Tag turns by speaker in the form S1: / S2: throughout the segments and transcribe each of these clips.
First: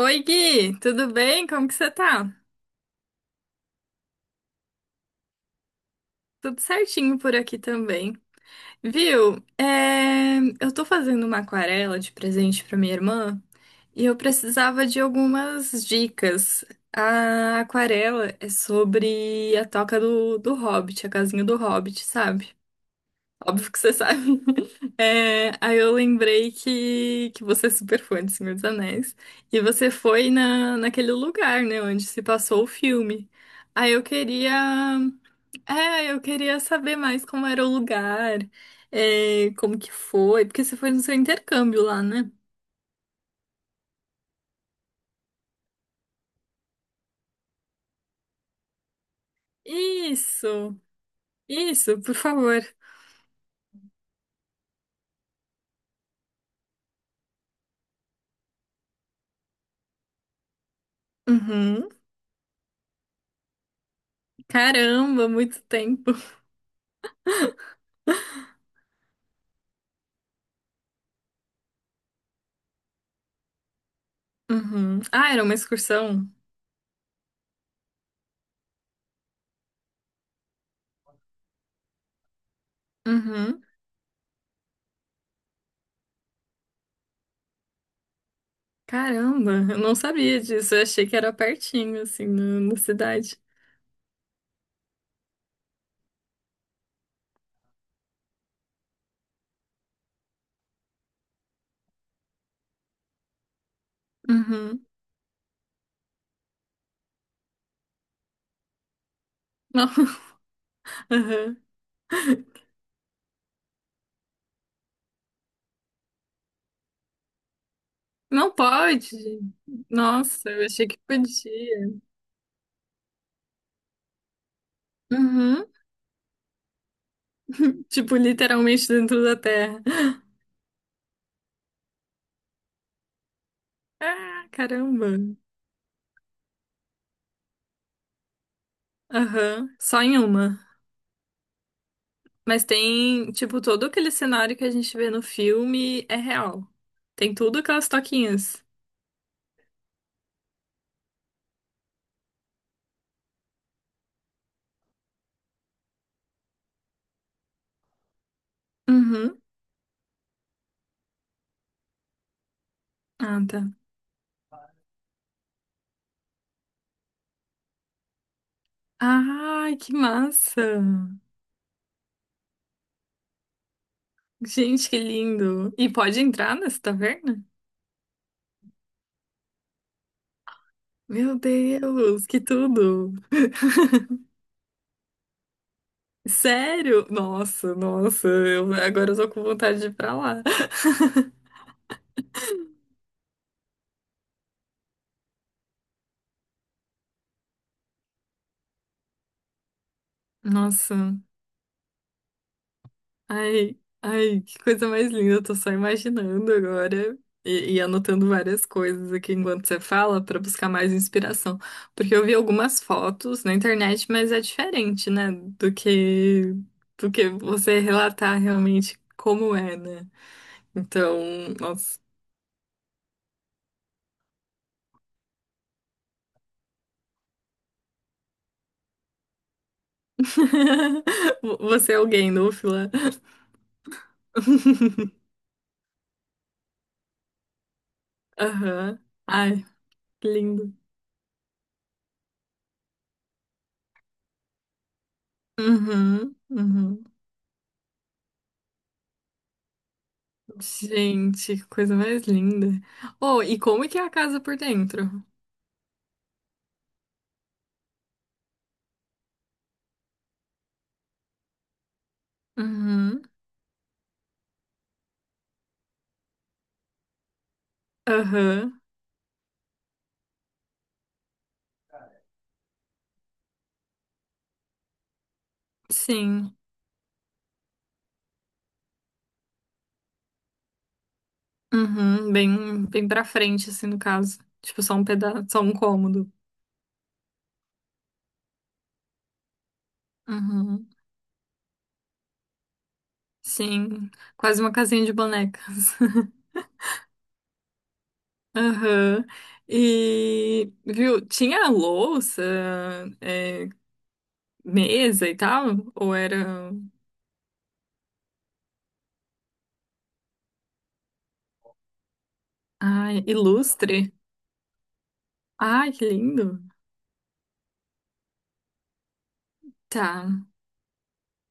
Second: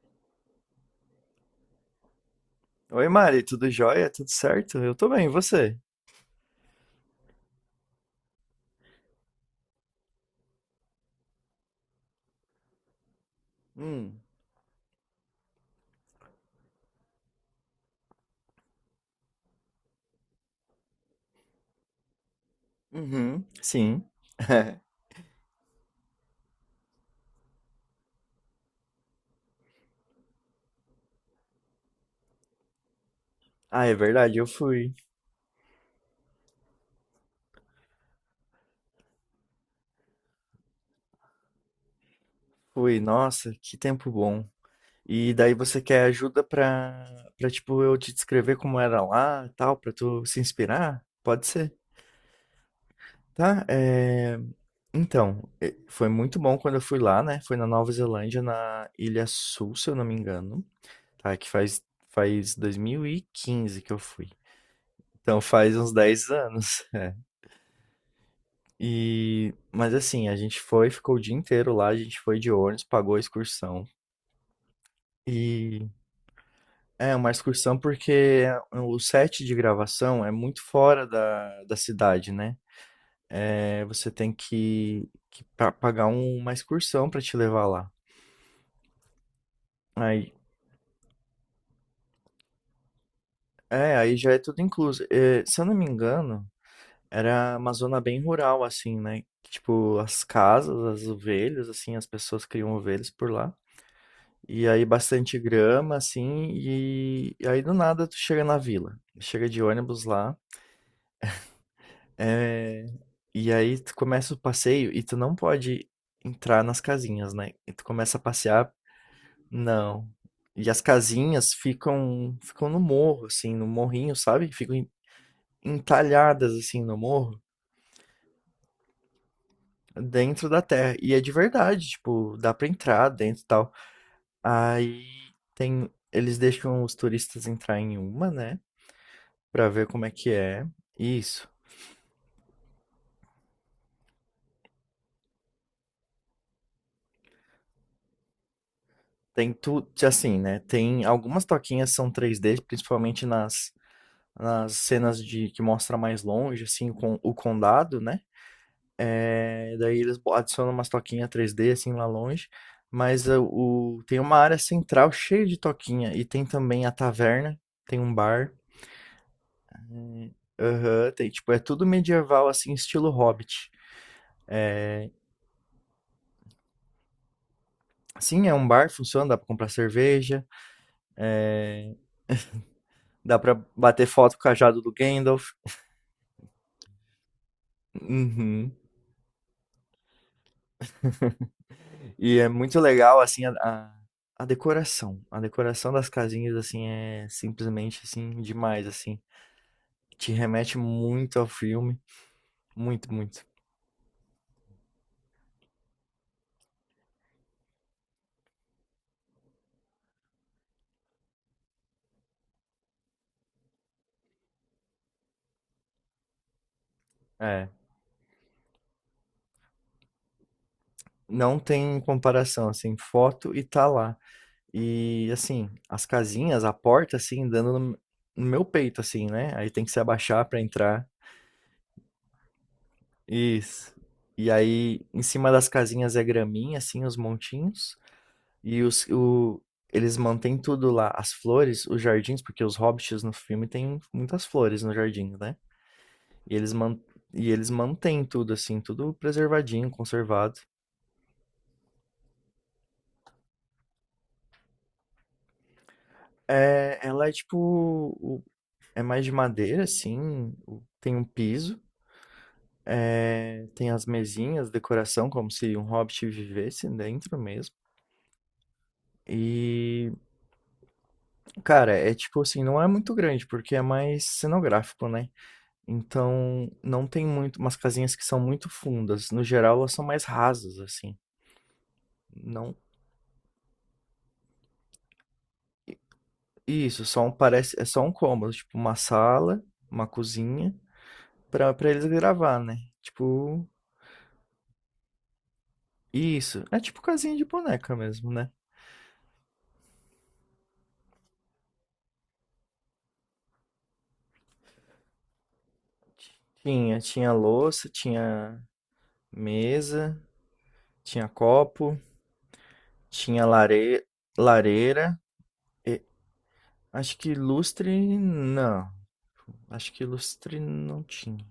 S1: Oi, Gui, tudo bem? Como que você tá?
S2: Oi, Mari, tudo jóia? Tudo certo? Eu tô bem, e você?
S1: Tudo certinho por aqui também. Viu? Eu tô fazendo uma aquarela de presente pra minha irmã e eu
S2: Hum,
S1: precisava de algumas dicas. A aquarela é sobre a toca do Hobbit, a casinha do Hobbit, sabe?
S2: Uhum,
S1: Óbvio que você
S2: sim.
S1: sabe. É, aí eu lembrei que você é super fã de Senhor dos Anéis. E você foi naquele lugar, né, onde se passou o filme.
S2: Ah,
S1: Aí
S2: é
S1: eu
S2: verdade, eu
S1: queria.
S2: fui.
S1: É, eu queria saber mais como era o lugar, é, como que foi, porque você foi no seu intercâmbio lá, né?
S2: Fui, nossa, que tempo bom. E daí você quer ajuda pra, pra tipo, eu te descrever como era lá, e tal, pra tu se
S1: Isso,
S2: inspirar? Pode ser,
S1: isso, por favor.
S2: tá? Então, foi muito bom quando eu fui lá, né? Foi na Nova Zelândia, na Ilha Sul, se eu não me engano, tá? Que faz,
S1: Uhum.
S2: faz 2015 que eu fui.
S1: Caramba,
S2: Então
S1: muito
S2: faz uns
S1: tempo.
S2: 10 anos. E, mas assim, a gente foi, ficou o dia inteiro lá, a gente foi de ônibus, pagou a excursão.
S1: Uhum. Ah, era uma
S2: E
S1: excursão?
S2: é uma excursão porque o set de gravação é muito fora da cidade, né?
S1: Uhum.
S2: É, você tem que pagar uma excursão pra te levar lá.
S1: Caramba, eu não
S2: Aí,
S1: sabia disso. Eu achei que era pertinho, assim, na cidade.
S2: é, aí já é tudo incluso. É, se eu não me engano, era uma zona bem rural, assim, né? Tipo, as casas, as ovelhas, assim, as pessoas criam ovelhas por lá. E aí
S1: Uhum.
S2: bastante grama, assim, e aí do nada tu chega na vila. Chega de
S1: Não,
S2: ônibus lá,
S1: aham.
S2: é, e aí tu começa o passeio e tu não pode entrar nas casinhas, né? E tu começa a
S1: Não
S2: passear,
S1: pode.
S2: não.
S1: Nossa, eu
S2: E as
S1: achei que
S2: casinhas
S1: podia.
S2: ficam no morro, assim, no morrinho, sabe? Ficam
S1: Uhum.
S2: entalhadas assim no morro,
S1: Tipo, literalmente dentro da terra.
S2: dentro da terra. E é de verdade, tipo, dá pra entrar dentro e tal.
S1: Ah,
S2: Aí
S1: caramba.
S2: tem, eles deixam os turistas entrar em uma, né? Pra
S1: Aham.
S2: ver
S1: Só
S2: como é
S1: em
S2: que
S1: uma.
S2: é. Isso.
S1: Mas tem, tipo, todo aquele cenário que a gente vê no filme é real. Tem tudo aquelas toquinhas.
S2: Tem tudo, assim, né? Tem algumas toquinhas são 3D, principalmente nas cenas de que mostra mais longe, assim, com o condado, né?
S1: Uhum.
S2: É, daí eles adicionam umas toquinhas 3D assim lá longe, mas é,
S1: Ah, tá.
S2: o tem uma área central cheia de toquinha e tem também a taverna, tem um bar.
S1: Ai, que massa.
S2: Aham, tem, tipo, é tudo medieval assim, estilo Hobbit.
S1: Gente, que lindo! E pode entrar nessa taverna?
S2: Sim, é um bar, funciona, dá pra comprar cerveja,
S1: Meu Deus, que tudo!
S2: dá pra bater foto com o cajado do Gandalf.
S1: Sério? Nossa, nossa,
S2: Uhum.
S1: eu, agora eu tô com vontade de ir pra lá.
S2: E é muito legal, assim, a decoração. A decoração das casinhas, assim, é simplesmente, assim, demais, assim. Te remete
S1: Nossa,
S2: muito ao filme. Muito, muito.
S1: ai, ai, que coisa mais linda, eu tô só imaginando agora e anotando várias coisas aqui enquanto você fala pra buscar mais inspiração. Porque eu vi algumas fotos na internet, mas é diferente, né, do que
S2: É.
S1: você relatar realmente como é, né? Então,
S2: Não
S1: nossa.
S2: tem comparação, assim, foto e tá lá. E, assim, as casinhas, a porta, assim, dando no meu peito, assim, né? Aí tem que se abaixar pra entrar.
S1: Você é alguém, Núfila.
S2: Isso. E aí, em cima das casinhas é graminha, assim, os montinhos. E
S1: Aham.
S2: os, o,
S1: Ai,
S2: Eles
S1: que
S2: mantêm
S1: lindo.
S2: tudo lá, as flores, os jardins, porque os hobbits no filme têm muitas flores no jardim, né?
S1: Uhum,
S2: E eles, man,
S1: uhum.
S2: e eles mantêm tudo, assim, tudo preservadinho, conservado.
S1: Gente, que coisa mais linda. Oh, e como é que é a casa por dentro?
S2: É, ela é tipo. É mais de madeira, assim. Tem um piso.
S1: Uhum,
S2: É, tem as mesinhas, decoração, como se um hobbit vivesse dentro mesmo.
S1: aham,
S2: E, cara, é tipo assim, não é muito grande, porque é mais cenográfico, né?
S1: sim.
S2: Então, não tem muito umas casinhas que são muito fundas. No geral, elas são mais rasas, assim.
S1: Uhum,
S2: Não.
S1: bem, bem pra frente, assim, no caso. Tipo, só um pedaço, só um cômodo.
S2: Isso, só um parece, é só um cômodo, tipo uma sala, uma cozinha
S1: Uhum,
S2: pra para eles gravar, né? Tipo,
S1: sim. Quase uma casinha de bonecas.
S2: isso. É tipo casinha de boneca mesmo, né?
S1: Aham. E, viu, tinha louça, é, mesa e tal? Ou era.
S2: Tinha louça, tinha mesa, tinha copo,
S1: Ai,
S2: tinha lare,
S1: ilustre?
S2: lareira.
S1: Ai,
S2: e-
S1: que lindo!
S2: Acho que lustre não. Acho que
S1: Tá,
S2: lustre não tinha.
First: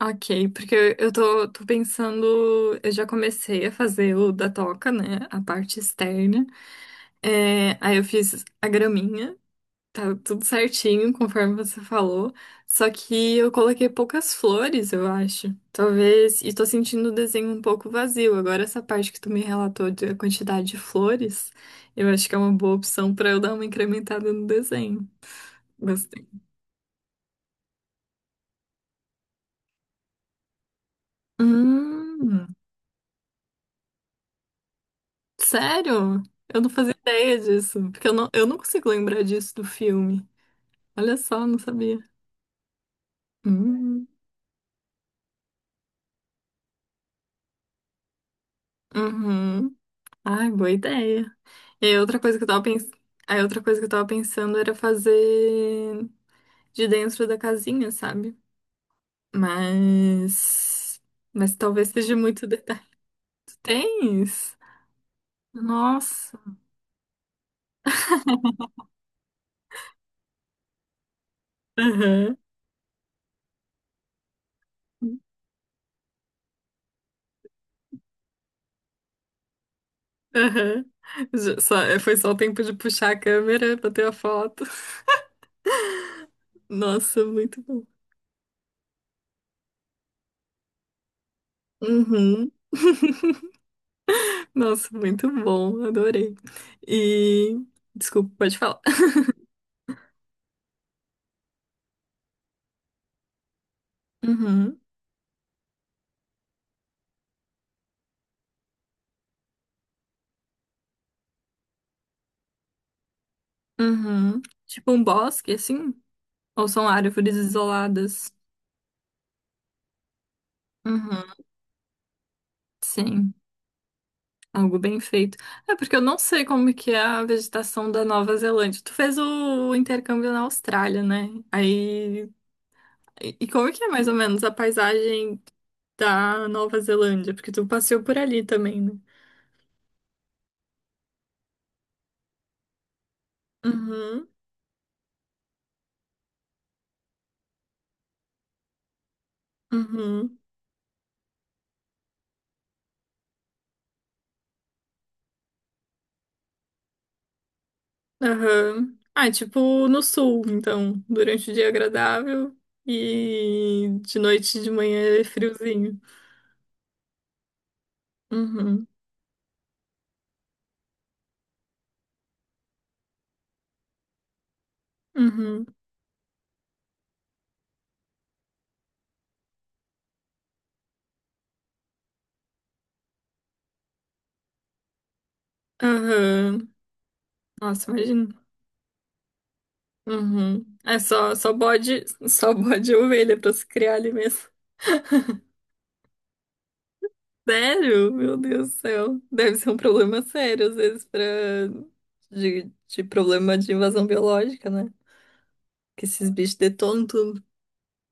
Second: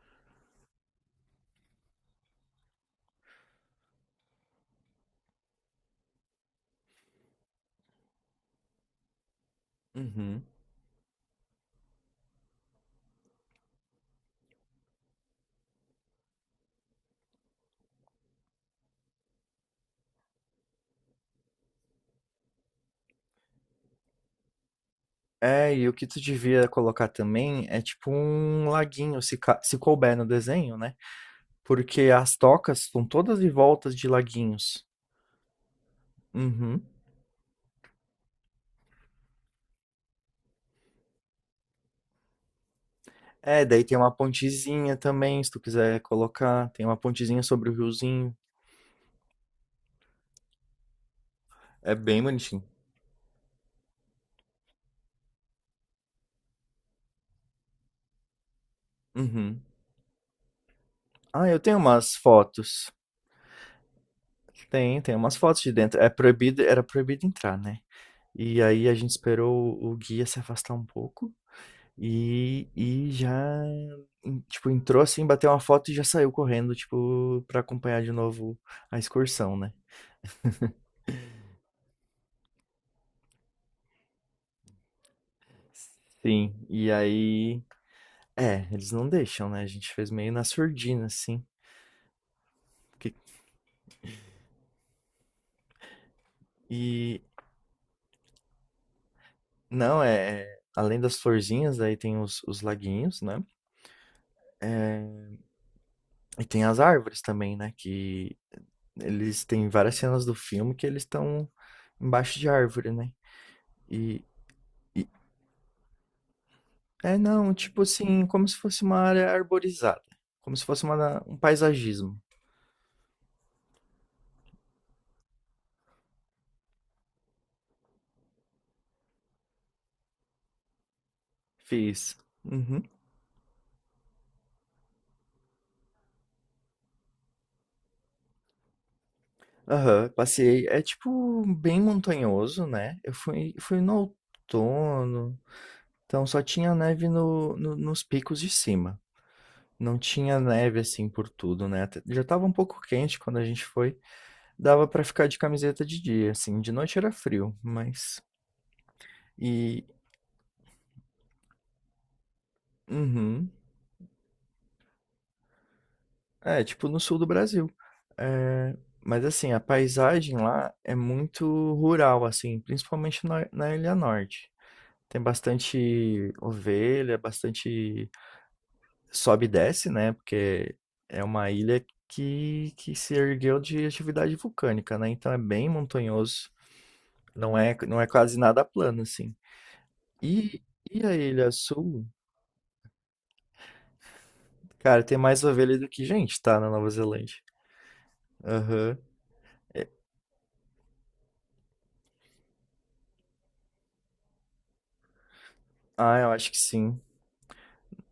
S1: ok, porque eu tô pensando. Eu já comecei a fazer o da toca, né? A parte externa. É, aí eu fiz a graminha. Tá
S2: Uhum.
S1: tudo certinho, conforme você falou. Só que eu coloquei poucas flores, eu acho. Talvez. E tô sentindo o desenho um pouco vazio. Agora, essa parte que tu me relatou da quantidade de flores, eu acho que é uma boa opção pra eu dar uma incrementada no desenho.
S2: É, e o que tu
S1: Gostei.
S2: devia colocar também é tipo um laguinho, se couber no desenho, né? Porque as
S1: Hum,
S2: tocas são todas em voltas de laguinhos.
S1: sério? Eu não
S2: Uhum.
S1: fazia ideia disso. Porque eu não consigo lembrar disso do filme. Olha só, não sabia.
S2: É, daí tem
S1: Hum,
S2: uma pontezinha também, se tu quiser colocar. Tem uma pontezinha sobre o riozinho.
S1: uhum. Ai, boa ideia. E
S2: É
S1: aí, outra
S2: bem
S1: coisa que eu tava
S2: bonitinho.
S1: pens... aí outra coisa que eu tava pensando era fazer de dentro da casinha, sabe?
S2: Uhum.
S1: Mas.
S2: Ah,
S1: Mas
S2: eu tenho
S1: talvez
S2: umas
S1: seja muito detalhe.
S2: fotos.
S1: Tu tens?
S2: Tem umas fotos de dentro.
S1: Nossa.
S2: Era proibido entrar, né? E aí a gente esperou o guia se afastar um pouco.
S1: Aham.
S2: E, e já, tipo, entrou assim, bateu uma foto e já saiu correndo, tipo, pra acompanhar de novo a excursão, né?
S1: Aham. Foi só o tempo de puxar a câmera pra ter a foto.
S2: Sim, e
S1: Nossa,
S2: aí.
S1: muito bom.
S2: É, eles não deixam, né? A gente fez meio na surdina, assim.
S1: Uhum.
S2: porque-
S1: Nossa, muito bom. Adorei.
S2: E.
S1: E. Desculpa, pode falar.
S2: Não, é. Além das florzinhas, aí tem os laguinhos, né?
S1: Uhum.
S2: E tem as árvores também, né? Que eles têm várias cenas do filme que eles estão embaixo de árvore, né? E.
S1: Uhum. Tipo um bosque, assim? Ou são
S2: É,
S1: árvores
S2: não, tipo assim,
S1: isoladas.
S2: como se fosse uma área arborizada, como se fosse
S1: Uhum,
S2: um paisagismo.
S1: sim, algo bem feito. É porque eu não sei como que é a vegetação da Nova Zelândia. Tu fez o intercâmbio na Austrália, né?
S2: Fiz.
S1: Aí,
S2: Uhum.
S1: e como que é mais ou menos a paisagem da Nova Zelândia? Porque tu passeou por ali também, né?
S2: Aham, passei. É tipo bem montanhoso, né? Fui no
S1: Uhum,
S2: outono, então só tinha neve nos picos de cima. Não tinha
S1: uhum,
S2: neve assim por tudo, né? Até- Já tava um pouco quente quando a gente foi. Dava pra ficar de camiseta de dia, assim. De noite era frio, mas.
S1: aham. Ah, é
S2: E.
S1: tipo no sul, então, durante o dia é agradável
S2: Uhum.
S1: e de noite e de manhã é friozinho.
S2: É, tipo no sul do Brasil. É,
S1: Uhum,
S2: mas assim, a paisagem lá é muito rural, assim, principalmente na Ilha Norte. Tem
S1: uhum,
S2: bastante ovelha, bastante sobe e desce, né? Porque é uma ilha que se ergueu de atividade vulcânica, né? Então é bem montanhoso,
S1: aham. Nossa,
S2: não é quase
S1: imagina.
S2: nada plano, assim. E,
S1: Uhum. É
S2: e a Ilha Sul,
S1: só bode e ovelha pra se criar ali mesmo.
S2: cara, tem mais ovelha do que gente, tá? Na Nova Zelândia.
S1: Sério? Meu Deus do
S2: Aham.
S1: céu. Deve ser um problema sério, às vezes, pra... de problema de invasão biológica, né? Que
S2: Ah, eu
S1: esses
S2: acho que
S1: bichos
S2: sim.
S1: detonam tudo.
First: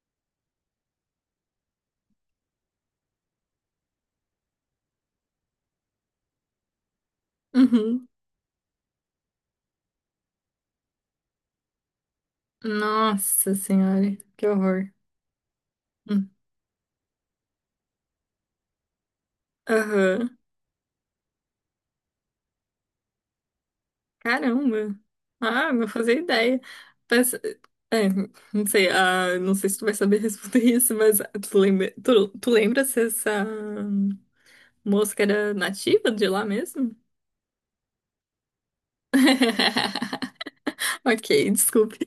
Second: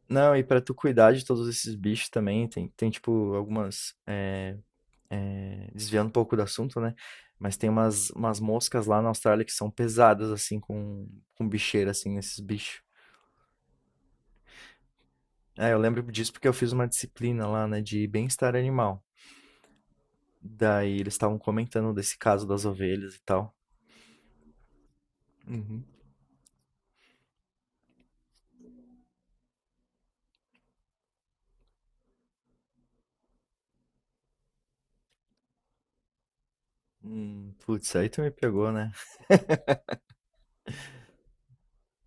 S2: Não, e pra tu cuidar de todos esses bichos também, tem tipo algumas. Desviando um pouco do assunto, né? Mas tem
S1: Uhum.
S2: umas moscas lá na Austrália que são pesadas, assim, com bicheira, assim, esses bichos.
S1: Nossa senhora, que horror.
S2: É, eu lembro
S1: Hum.
S2: disso porque eu fiz uma disciplina lá, né, de bem-estar animal.
S1: Aham.
S2: Daí eles estavam comentando desse caso das ovelhas e tal.
S1: Caramba. Ah,
S2: Uhum.
S1: não fazia ideia. Mas, é, não sei, ah, não sei se tu vai saber responder isso, mas tu lembra, tu lembra se essa. Mosca era nativa de lá mesmo?
S2: Putz, aí tu me pegou, né?
S1: Ok, desculpe.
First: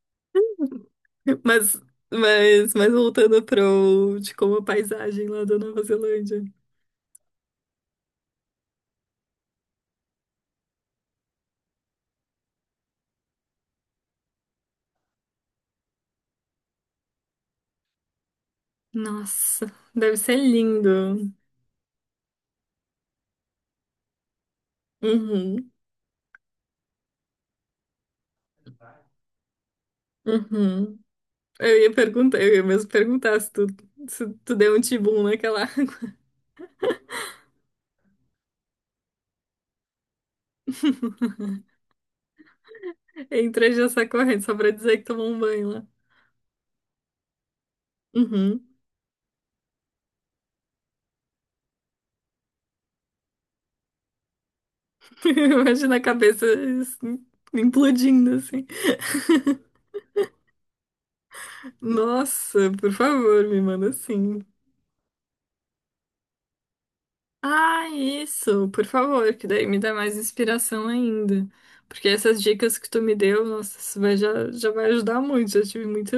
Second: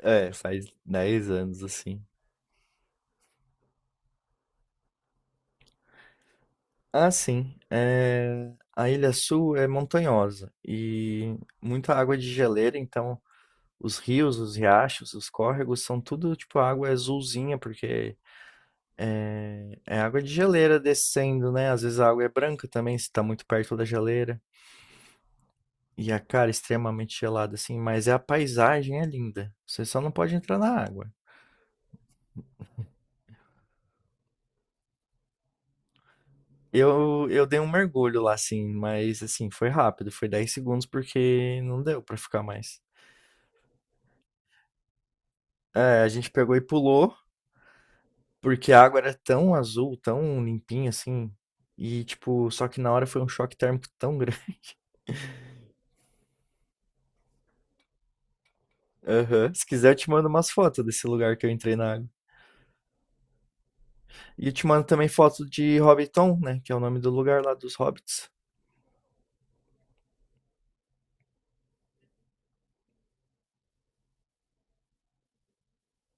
S2: É, faz 10 anos,
S1: Mas,
S2: assim.
S1: mas voltando pro, de como a paisagem lá da Nova Zelândia.
S2: Ah, sim. É, a Ilha Sul é montanhosa e muita água de geleira, então os rios, os riachos, os córregos são tudo tipo água azulzinha, porque
S1: Nossa,
S2: é
S1: deve
S2: água de
S1: ser
S2: geleira
S1: lindo.
S2: descendo, né? Às vezes a água é branca também, se tá muito perto da geleira.
S1: Uhum,
S2: E a cara é extremamente gelada, assim, mas a paisagem é linda. Você só não pode entrar na
S1: uhum.
S2: água.
S1: Eu ia perguntar, eu ia mesmo perguntar se se tu deu um tibum naquela.
S2: Eu dei um mergulho lá, assim, mas assim, foi rápido, foi 10 segundos porque não deu pra ficar mais.
S1: entre já essa corrente, só pra dizer que tomou um banho lá.
S2: É, a gente pegou e pulou.
S1: Uhum.
S2: Porque a água era tão azul, tão limpinha, assim, e tipo, só que na hora foi um choque térmico tão grande.
S1: Imagina a cabeça assim, implodindo assim.
S2: Aham. Se quiser, eu te mando umas fotos desse lugar que eu entrei na água.
S1: Nossa, por favor, me manda assim.
S2: E eu te mando também foto de Hobbiton, né, que é o nome do lugar lá dos
S1: Ah,
S2: hobbits.
S1: isso, por favor, que daí me dá mais inspiração ainda. Porque essas dicas que tu me deu, nossa, isso vai, já, já vai ajudar muito. Já tive muito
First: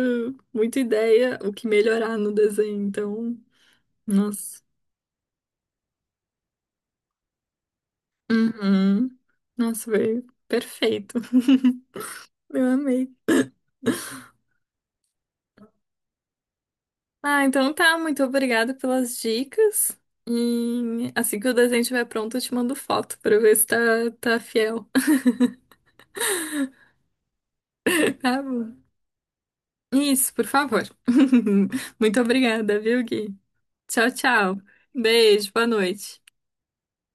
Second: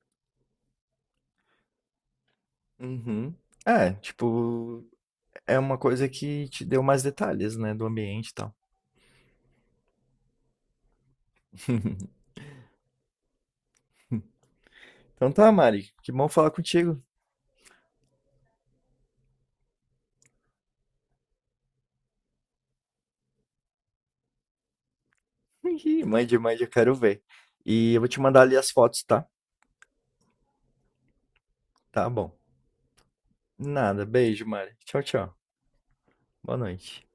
S1: muita ideia o que melhorar no desenho,
S2: Uhum.
S1: então,
S2: É,
S1: nossa.
S2: tipo, é uma coisa que te deu mais detalhes, né, do ambiente e tal.
S1: Uhum. Nossa, veio perfeito. Eu amei.
S2: Então tá, Mari, que bom falar contigo.
S1: Ah, então tá, muito obrigada pelas dicas. E assim que o desenho estiver pronto, eu te mando foto pra ver se tá fiel.
S2: Ih, mande, mande, eu quero ver. E eu vou te mandar
S1: Tá
S2: ali as
S1: bom.
S2: fotos, tá?
S1: Isso, por favor.
S2: Tá
S1: Muito
S2: bom.
S1: obrigada, viu, Gui?
S2: Nada,
S1: Tchau,
S2: beijo,
S1: tchau.
S2: Mari. Tchau, tchau.
S1: Beijo, boa noite.
S2: Boa noite.